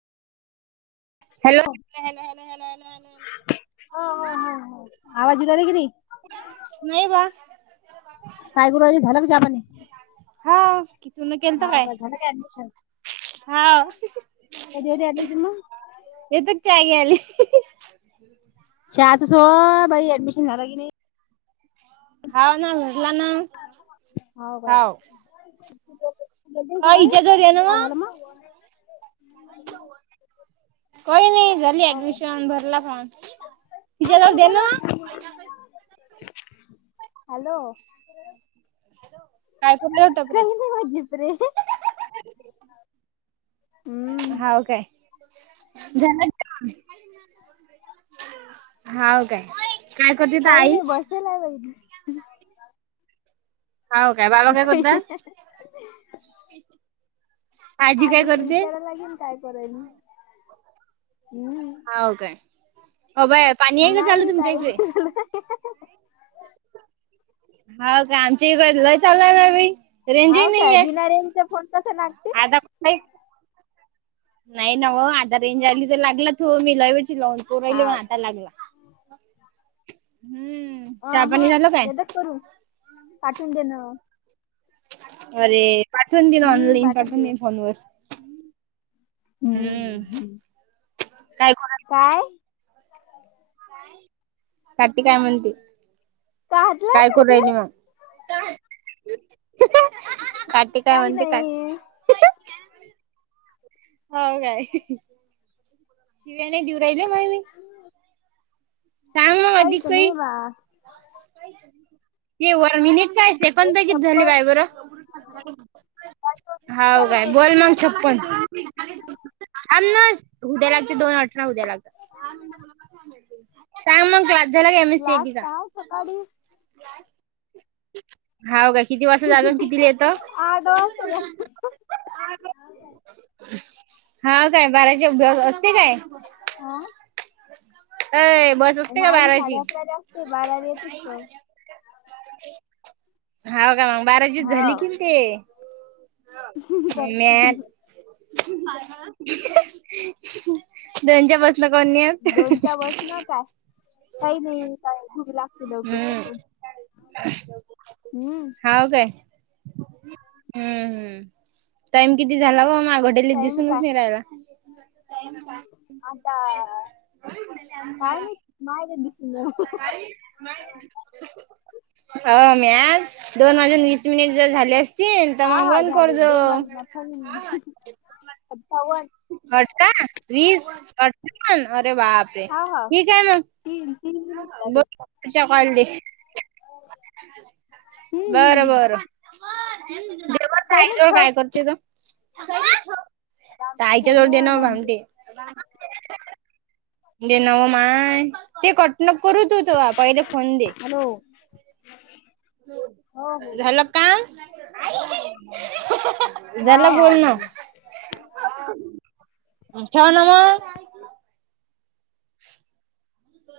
Hello हा ह हा ह आवाज येऊन राहिले की नाही? नाही बा काय गुरुवारी झाल काय चहापाणी? हा की तून केलता काय हां. अधवद्या यावी तम [unintelligible] ये तक चाय आली. शाच स भाई ऍडमिशन झालं की नाही. हव ना मिला ना हव ग सका काय झालं मग कोय नाही झाली हो काय ऍडमिशन भरला फॉर्म हा जेलर नानू देेन बोला हॅलो काय कुठल्या टपरे काही नाही भाजीप रे हव काय हव काय काय करते तर काही आई नाही बसेल बाई हो काय बाबा काय काही करत आगे विचारा लागेल काय करायला हो काय हो बाय पाणी आहे का चालू नाही तुमच्या इथे ताई हा का आमची इकडे ल चालय ना रेंजही हाव नाही काय आहे बिना रेंजचा फोन कसा लागते आता नाही नाव आधा रेंज आली तर लागला त हो मला लवनपू राहिली वण हाव काय हटायला लागला हम्म अ चहा हा पाणी झालं काय? ददा करू पाठवून देणं अरे पाठवून दे ना ऑनलाईन पाठवून दे फोनवर हम्म काय करा काय काठी काय म्हणते काटलंय काय करू राहिली काटलं काट काय काही म्हणते काट नाही हो काय तेणे देऊ राहिले मले मी सांग कायत नवा हे वर मिनिट काय एक सेकंड किती झाले छप्पन बाय बरं काही दोन मिनिट हाव झाले काय दोन बोल मिनिट मग छप्पन आन उद्या लागते दोन अठरा उद्या लागत सांग म जला का एम एस क्लास सीबी का सकाळी आठ वा [unintelligible] हा काय बाराचे अभ्यास असते काय, हा अय बस असते का नाही बाराची? साडे अकराला असते बाराला येत असत. हा का मग बाराजी हो झाली की ते, चल म्या [unintelligible] दोनच्या बस करन दोनच्या बस ना काय [unintelligible] काही नाही काय घूमी लागती लवघू हम्म. सकून. हम्म हाव का हम्म! हम्म. टाइम किती झाला बघ? मा आघड्यालीत टाइम दिसूनच काय नाही रायला. आता, काय माहित? माय दिसू अं दोन वाजून वीस मिनिट जर झाले अस तन तर हा मग हा बंद झाले करज दोन वाजून अठ्ठावीस अठ्ठावन्न ठ वीस अठान अरे बापरे हा हा ठीक आहे मग तीन तीन मिनिट झाले बच्या कलली हम्म हम्म बरं हम्म बरं जव त्या काही नाही आईजवर ठेव काय करते त आईच्या ठेव जवळ दे ना आमचे भामते माय ते कटनप करत होतो पहिले फोन दे. हॅलो हो हो झालं का? [unintelligible] हो हो. ठेव ना मग,